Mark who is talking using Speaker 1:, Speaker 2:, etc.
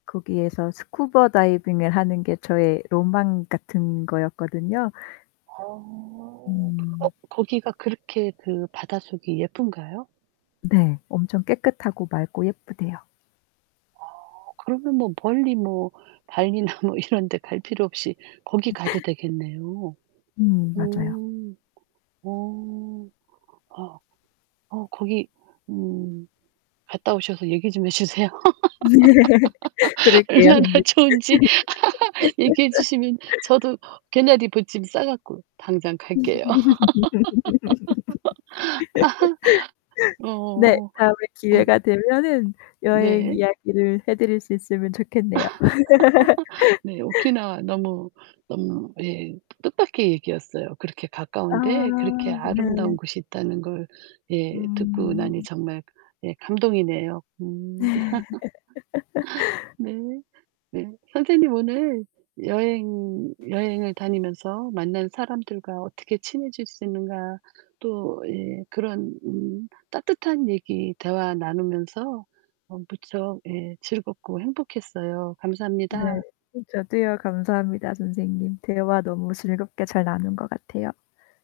Speaker 1: 거기에서 스쿠버 다이빙을 하는 게 저의 로망 같은 거였거든요.
Speaker 2: 어. 어
Speaker 1: 음.
Speaker 2: 거기가 그렇게 그 바닷속이 예쁜가요?
Speaker 1: 네. 엄청 깨끗하고 맑고 예쁘대요.
Speaker 2: 아. 그러면 뭐 멀리 뭐 발리나 뭐 이런 데 갈 필요 없이 거기 가도 되겠네요.
Speaker 1: 음 맞아요.
Speaker 2: 오. 어. 어 어 거기 음 갔다 오셔서 얘기 좀 해 주세요.
Speaker 1: 그럴게요,
Speaker 2: 얼마나
Speaker 1: 선생님.
Speaker 2: 좋은지 얘기해 주시면 저도 개나리 봇짐 싸 갖고 당장 갈게요. 아.
Speaker 1: 네.
Speaker 2: 어어어.
Speaker 1: 다음에
Speaker 2: 어
Speaker 1: 기회가 되면은 여행
Speaker 2: 네.
Speaker 1: 이야기를 해 드릴 수 있으면 좋겠네요.
Speaker 2: 네. 오키나와 너무 너무 예 뜻밖의 얘기였어요. 그렇게
Speaker 1: 아
Speaker 2: 가까운데 그렇게
Speaker 1: 네.
Speaker 2: 아름다운 곳이 있다는 걸 예 듣고 나니
Speaker 1: 음.
Speaker 2: 정말 예 감동이네요. 음.
Speaker 1: 네.
Speaker 2: 네. 네. 선생님, 오늘 여행 여행을 다니면서 만난 사람들과 어떻게 친해질 수 있는가? 또 예 그런 음 따뜻한 얘기, 대화 나누면서 어 무척 예 즐겁고 행복했어요.
Speaker 1: 네.
Speaker 2: 감사합니다.
Speaker 1: 저도요. 감사합니다. 선생님, 대화 너무 즐겁게 잘 나눈 것 같아요.